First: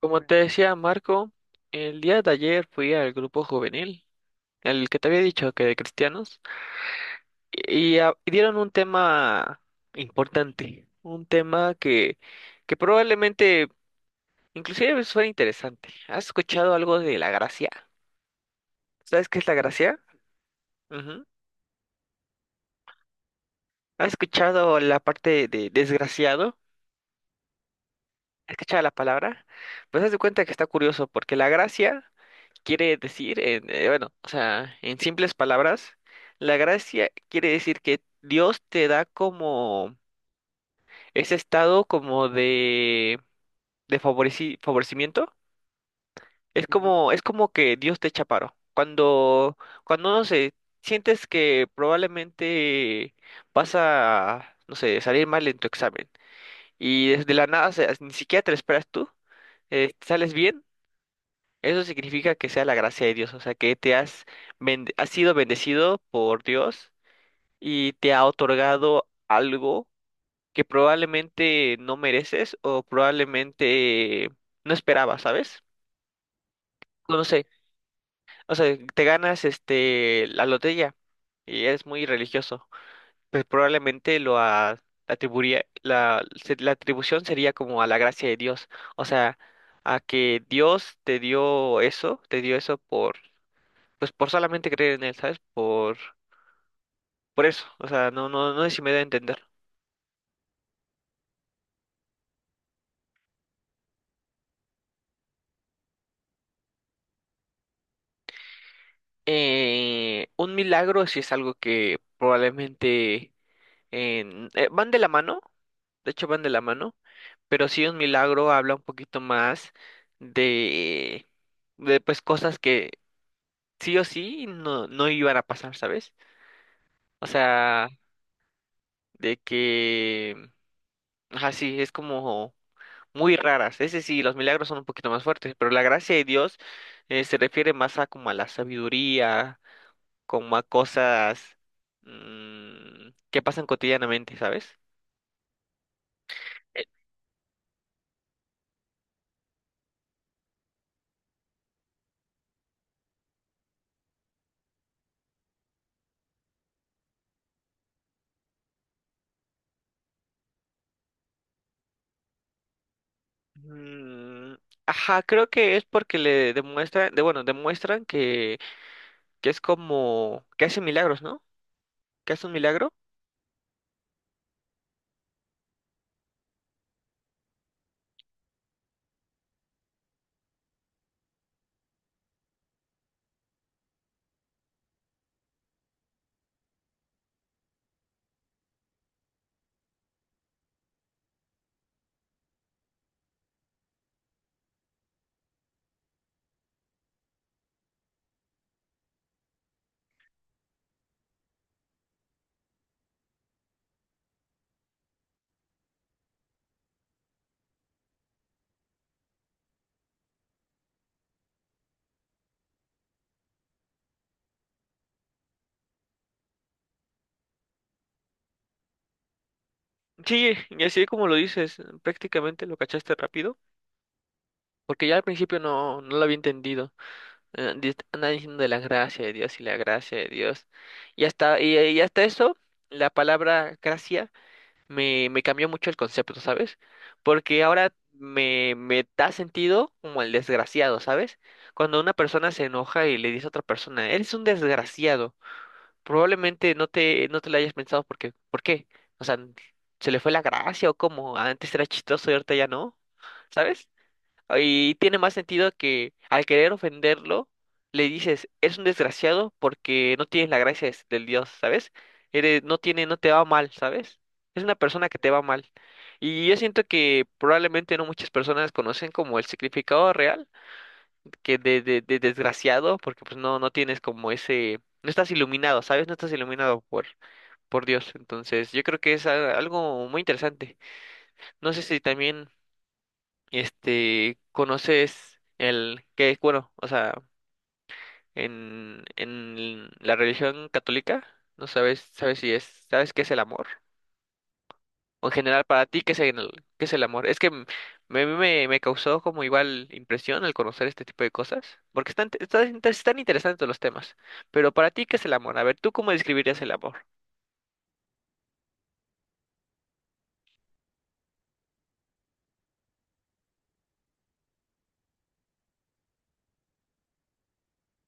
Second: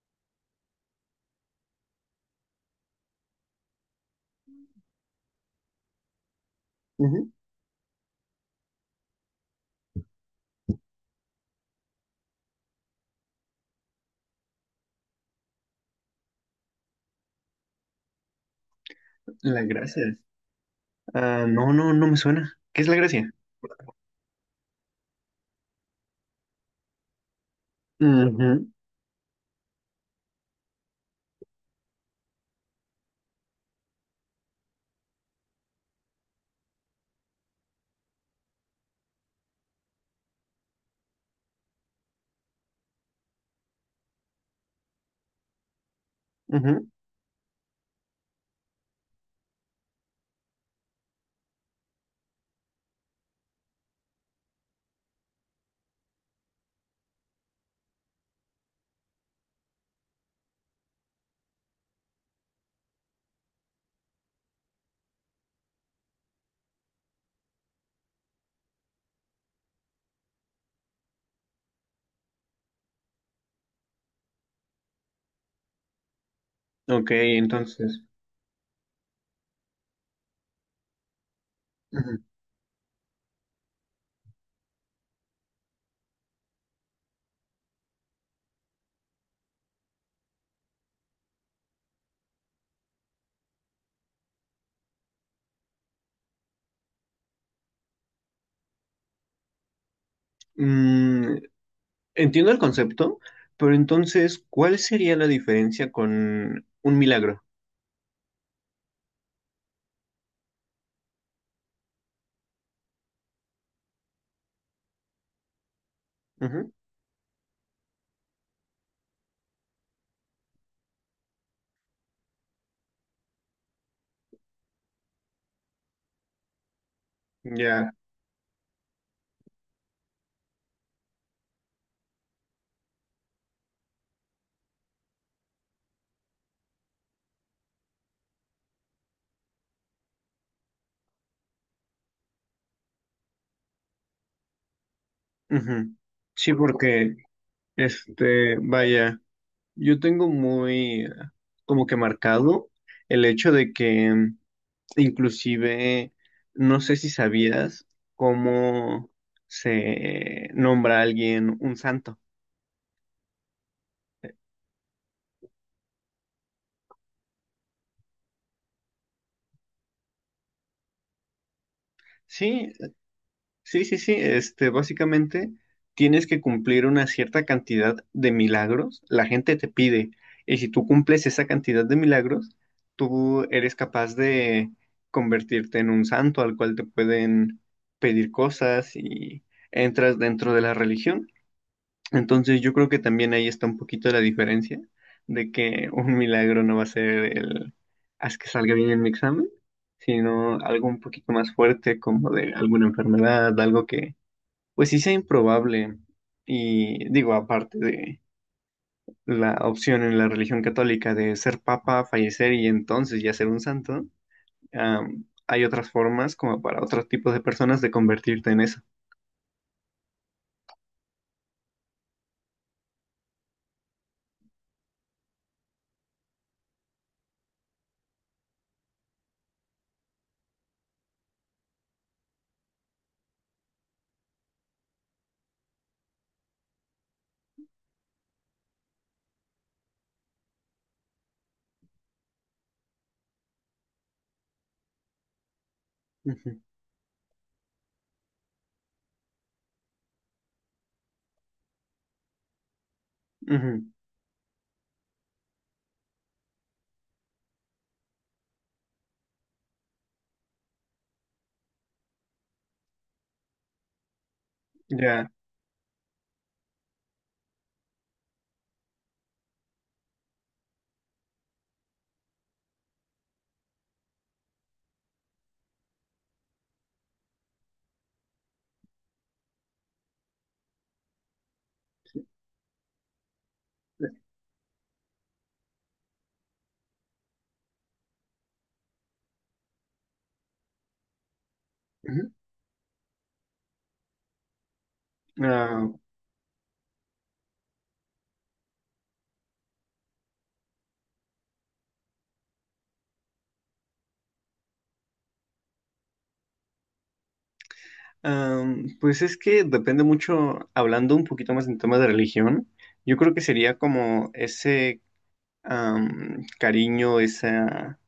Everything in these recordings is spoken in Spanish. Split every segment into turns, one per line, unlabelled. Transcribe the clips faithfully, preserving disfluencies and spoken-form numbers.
Como te decía Marco, el día de ayer fui al grupo juvenil, el que te había dicho que de cristianos,
Ujú.
y, y a- y dieron un tema importante, un tema que, que probablemente inclusive suena interesante. ¿Has escuchado algo de la gracia? ¿Sabes qué es la
Las
gracia?
gracias.
Ujú.
Ah, no, no, no me suena. ¿Qué es la gracia?
¿Has escuchado la parte de desgraciado? ¿Has
Ujú,
escuchado la palabra? Pues haz de cuenta que está curioso, porque la gracia quiere decir, en, eh, bueno, o sea, en simples palabras, la gracia quiere decir que Dios te da como ese estado como de, de favoreci- favorecimiento. Es, Ujú,
ujú.
como, es como que Dios te echa paro. Cuando, cuando no sé, sientes que probablemente vas a, no sé, salir mal en tu examen y desde la nada, o sea, ni siquiera te lo esperas tú, eh, sales bien. Eso significa que sea la gracia de Dios, o sea, que te has, bend- has sido bendecido por Dios y te ha otorgado algo que probablemente no mereces o probablemente no esperabas, ¿sabes?
Ok,
No lo sé,
entonces.
o sea, te ganas este la lotería y eres muy
Ujú.
religioso, pues probablemente lo a- atribuiría, la, se- la atribución sería como a la gracia de Dios, o sea, a que Dios te dio eso, te dio eso pues por solamente creer en él, ¿sabes? Por, por eso, o sea, no, no, no sé si me da a entender.
Mm, entiendo el concepto, pero entonces, ¿cuál sería la diferencia con un milagro?
Eh, un milagro sí es algo que probablemente en- eh, van de la mano, de hecho van de la
Ujú.
mano, pero sí un milagro habla un poquito más de, de pues cosas que sí o sí no, no iban a pasar, ¿sabes? O sea,
Ya.
de que, así es como muy raras. Ese sí, los milagros son un poquito más fuertes, pero la gracia de Dios eh, se refiere más a como a la sabiduría, como a cosas mm, que pasan cotidianamente, ¿sabes?
Ujú. Sí,
Eh,
porque, este, vaya, yo tengo muy ah, como que marcado el hecho de que inclusive, no sé si sabías cómo se nombra a alguien un santo.
mm, ajá, creo que es porque le demuestran, de, bueno, demuestran que, que es como que hace milagros, ¿no? Que hace un
Sí,
milagro.
sí, sí, sí. Este, básicamente tienes que cumplir una cierta cantidad de milagros. La gente te pide. Y si tú cumples esa cantidad de milagros, tú eres capaz de convertirte en un santo al cual te pueden pedir cosas y entras dentro de la religión. Entonces yo creo que también ahí está un poquito la diferencia de que un milagro no va a ser el haz que salga bien en mi examen, sino algo un poquito más fuerte como de alguna enfermedad, algo que pues sí sea improbable. Y digo, aparte de la opción en la religión católica de ser papa, fallecer y entonces ya ser un santo, am, hay otras formas como para otros tipos de personas de convertirte en eso.
Sí, y así como lo dices, prácticamente lo cachaste rápido, porque ya al principio no, no lo había entendido. eh, di- Andan diciendo de la gracia de Dios y la gracia de Dios. Y hasta, y, y hasta eso, la palabra gracia me, me cambió mucho el concepto, ¿sabes? Porque ahora me, me da sentido como el desgraciado, ¿sabes? Cuando una persona se enoja y le dice a otra persona, eres un desgraciado,
Ujú,
probablemente no te, no te lo hayas pensado porque, ¿por qué? O sea, ¿se le fue la gracia o cómo? Antes era chistoso y ahorita ya no,
ujú,
¿sabes? Y tiene más sentido que al querer ofenderlo, le dices, es un desgraciado porque no tienes la gracia des- del Dios, ¿sabes? Eres, no tiene, no te va mal, ¿sabes? Es una persona que
ya.
te va mal. Y yo siento que probablemente no muchas personas conocen como el significado real, que de, de, de desgraciado, porque pues no, no tienes como ese, no estás iluminado, ¿sabes? No estás iluminado por, por Dios. Entonces, yo creo que es a- algo muy interesante. No sé si también este, ¿conoces el qué es bueno? O sea, en, en la religión católica, no sabes,
Ujú.
sabes si es, sabes qué es el amor. O en general, para
Ah,
ti, ¿qué es el, qué es el amor? Es que m- me, me, me causó como igual impresión al conocer este tipo de cosas, porque están, están, inter- están interesantes los temas. Pero para ti, ¿qué es el amor? A ver, ¿tú cómo describirías el amor?
Am, pues es que depende mucho, hablando un poquito más en tema de religión, yo creo que sería como ese am, cariño, esa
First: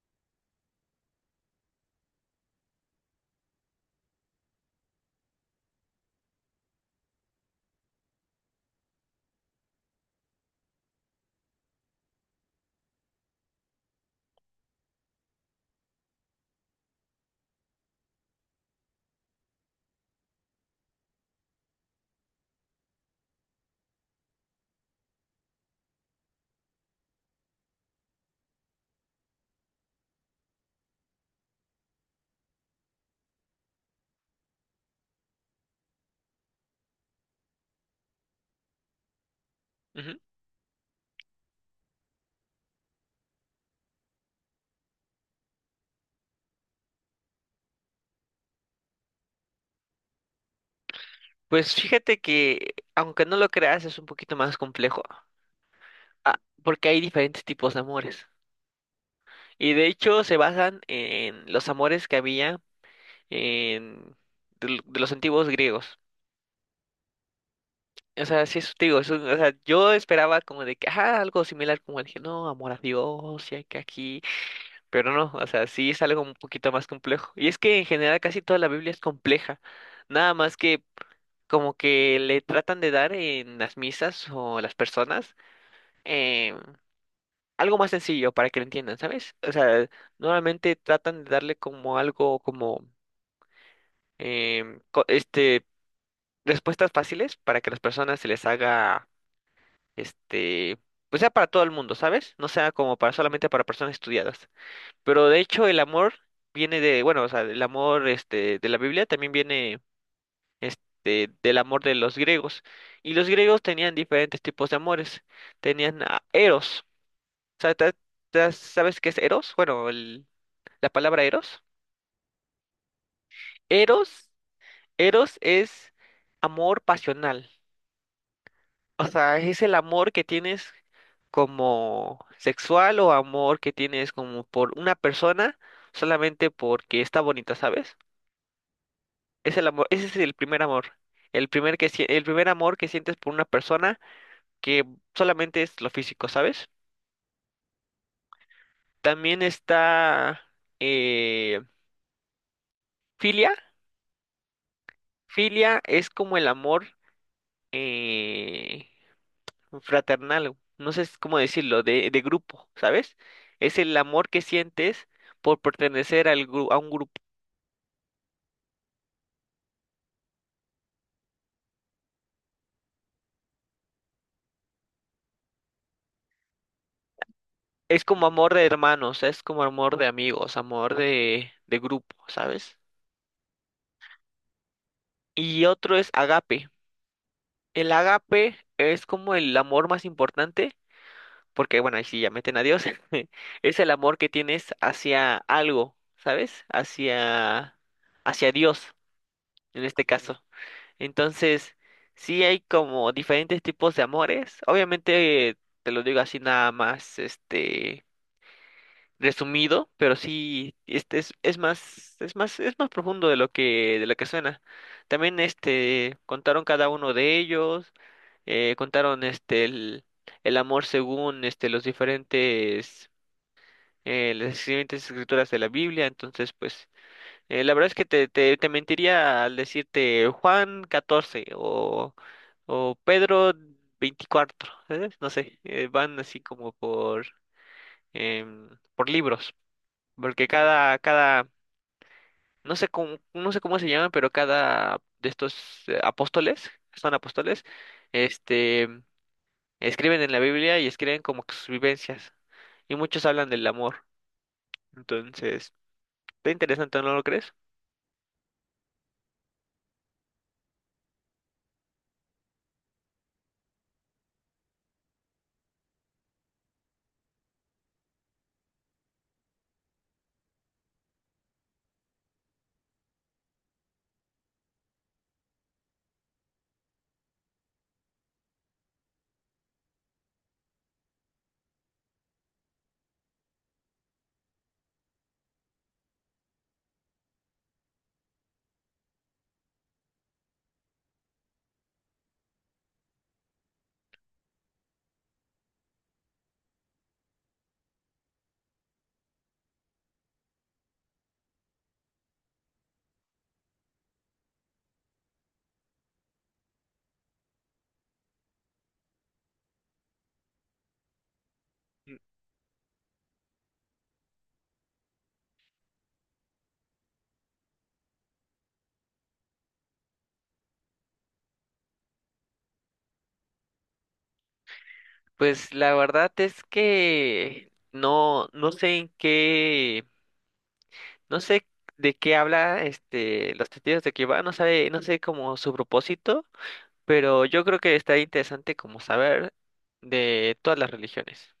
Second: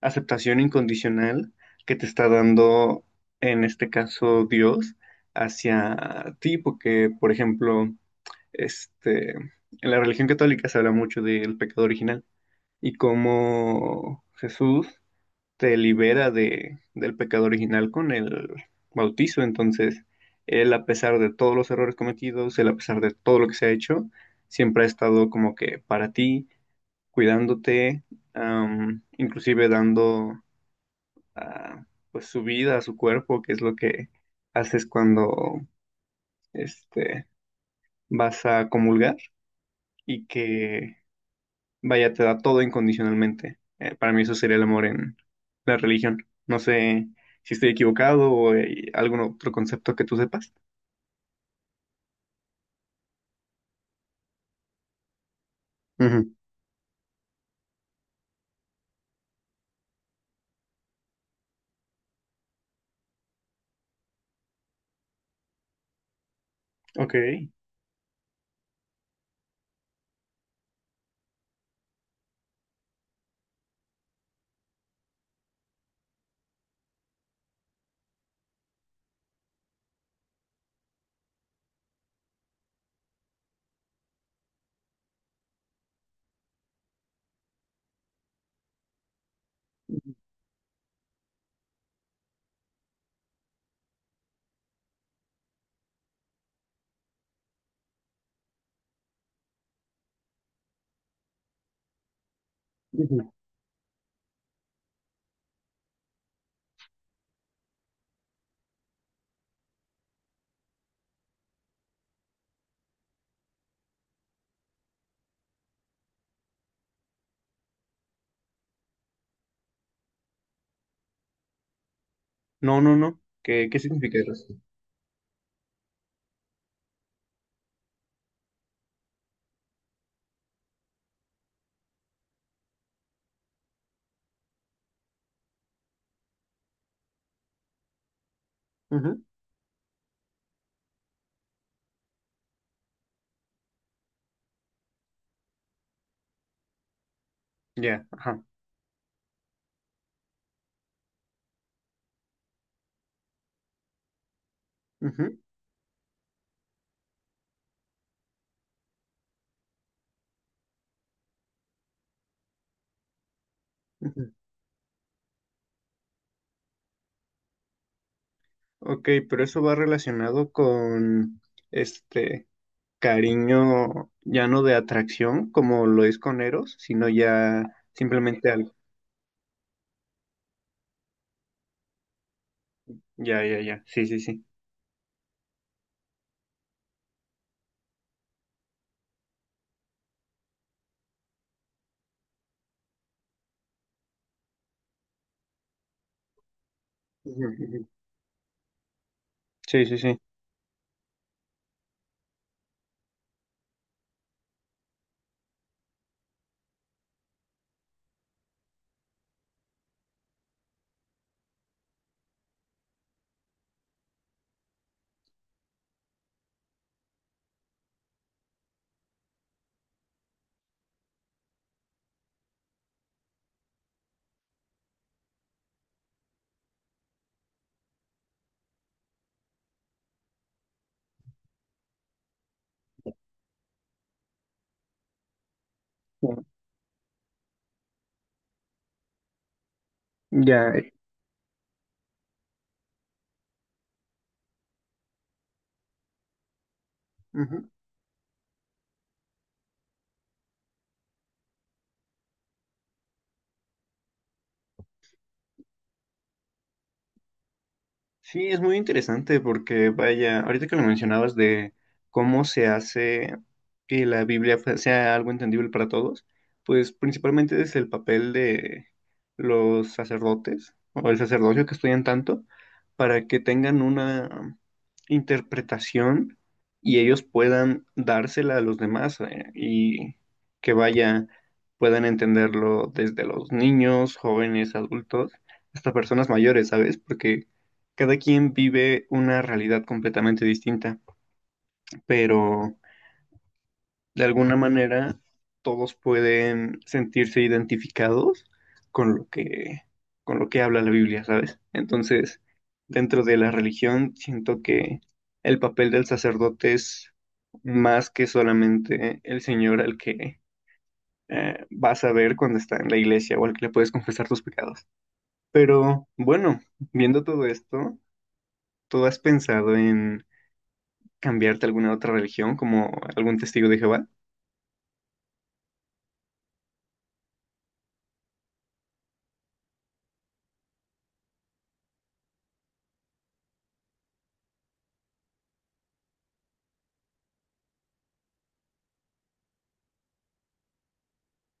aceptación incondicional que te está dando, en este caso, Dios hacia ti, porque, por ejemplo, este, en la religión católica se habla mucho del pecado original y cómo Jesús te libera de, del pecado original con el bautizo. Entonces, él a pesar de todos los errores cometidos, él a pesar de todo lo que se ha hecho, siempre ha estado como que para ti, cuidándote, am, inclusive dando ah, pues su vida a su cuerpo, que es lo que haces cuando este, vas a comulgar
Ujú.
y que vaya, te da todo incondicionalmente. Eh, para mí eso sería el amor en la religión. No sé si estoy equivocado o hay algún otro concepto que tú sepas.
Pues fíjate que, aunque no lo creas, es un poquito más complejo,
Ujú.
ah, porque hay diferentes tipos de amores. Y de hecho se basan en los amores que había en, de, l- de los antiguos griegos.
Ok.
O sea, sí, es te digo, es un- o sea, yo esperaba como de que, ah, algo similar como el que, no, amor a Dios, y hay que aquí, pero no, o sea, sí es algo un poquito más complejo. Y es que en general casi toda la Biblia es compleja, nada más que como que le tratan de dar en las misas o las personas em, algo más sencillo para que lo entiendan, ¿sabes? O sea, normalmente tratan de darle como algo como em, co- este, respuestas fáciles para que las personas se les haga, este, pues sea para todo el mundo, ¿sabes? No sea como para
Ujú.
solamente para personas estudiadas. Pero de hecho el amor viene de, bueno, o sea, el amor, este, de la Biblia también viene, este, del amor de los griegos. Y los griegos tenían diferentes tipos de amores. Tenían a Eros. O sea, ¿te- te- ¿sabes qué es Eros? Bueno, el- la palabra Eros.
No, no, no. ¿Qué, qué significa
Eros,
eso?
Eros es amor pasional. O sea, es el amor que tienes como sexual o amor que tienes como por una persona solamente porque está bonita, ¿sabes?
Ujú.
Es el amor, ese es el primer amor. El primer que, sie- el primer amor que sientes por una persona que solamente es lo físico, ¿sabes?
Ya, ajá.
También está eh, filia.
Ujú,
Filia es como el amor, eh, fraternal, no sé cómo decirlo, de, de grupo, ¿sabes? Es el amor
ujú.
que sientes por pertenecer al gru- a un grupo.
Ok, pero eso va relacionado con este cariño ya no de atracción como lo es con Eros, sino ya
Es como
simplemente
amor de
algo.
hermanos, es como amor de amigos, amor de, de grupo, ¿sabes?
Ya, ya, ya. Sí, sí, sí.
Y otro es agape. El agape es como el amor más importante, porque bueno, ahí sí ya meten a Dios, es el amor que tienes hacia algo, ¿sabes?
Ujú,
Hacia,
ujú.
hacia Dios, en
Sí, sí,
este
sí.
caso. Entonces, sí hay como diferentes tipos de amores. Obviamente, te lo digo así nada más, este, resumido, pero sí, este es, es más, es más, es más profundo de lo que, de lo que suena. También, este, contaron cada uno de ellos, eh, contaron, este, el, el amor según, este, los diferentes, eh, las diferentes escrituras de la Biblia. Entonces, pues, eh, la verdad es que te, te, te mentiría al decirte Juan catorce o, o Pedro veinticuatro, ¿sabes? No sé, eh, van así como por, em, por libros, porque
Ya.
cada, cada, no sé cómo, no sé cómo se llaman, pero cada de estos eh, apóstoles, son apóstoles,
Ujú.
este, escriben en la Biblia y escriben como que sus vivencias, y muchos hablan del amor, entonces, está interesante, ¿no lo crees?
Sí, es muy interesante porque, vaya, ahorita que lo mencionabas de cómo se hace que la Biblia fue- sea algo entendible para todos, pues principalmente desde el papel de los sacerdotes o el sacerdocio que estudian tanto para que tengan una interpretación y ellos puedan dársela a los demás, eh, y que vaya, puedan entenderlo desde los niños, jóvenes, adultos, hasta personas mayores, ¿sabes? Porque cada quien vive una realidad completamente distinta, pero de alguna manera todos pueden sentirse identificados con lo que, con lo que habla la Biblia, ¿sabes? Entonces, dentro de la religión, siento que el papel del sacerdote es más que solamente el Señor al que eh, vas a ver cuando está en la iglesia o al que le puedes confesar tus pecados. Pero bueno, viendo todo esto, ¿tú has pensado en cambiarte a alguna otra religión, como algún testigo de Jehová?
Pues la verdad es que no, no sé en qué, no sé de qué habla este los testigos de Jehová, no sabe, no sé como su propósito, pero yo creo que está interesante como saber de todas las religiones.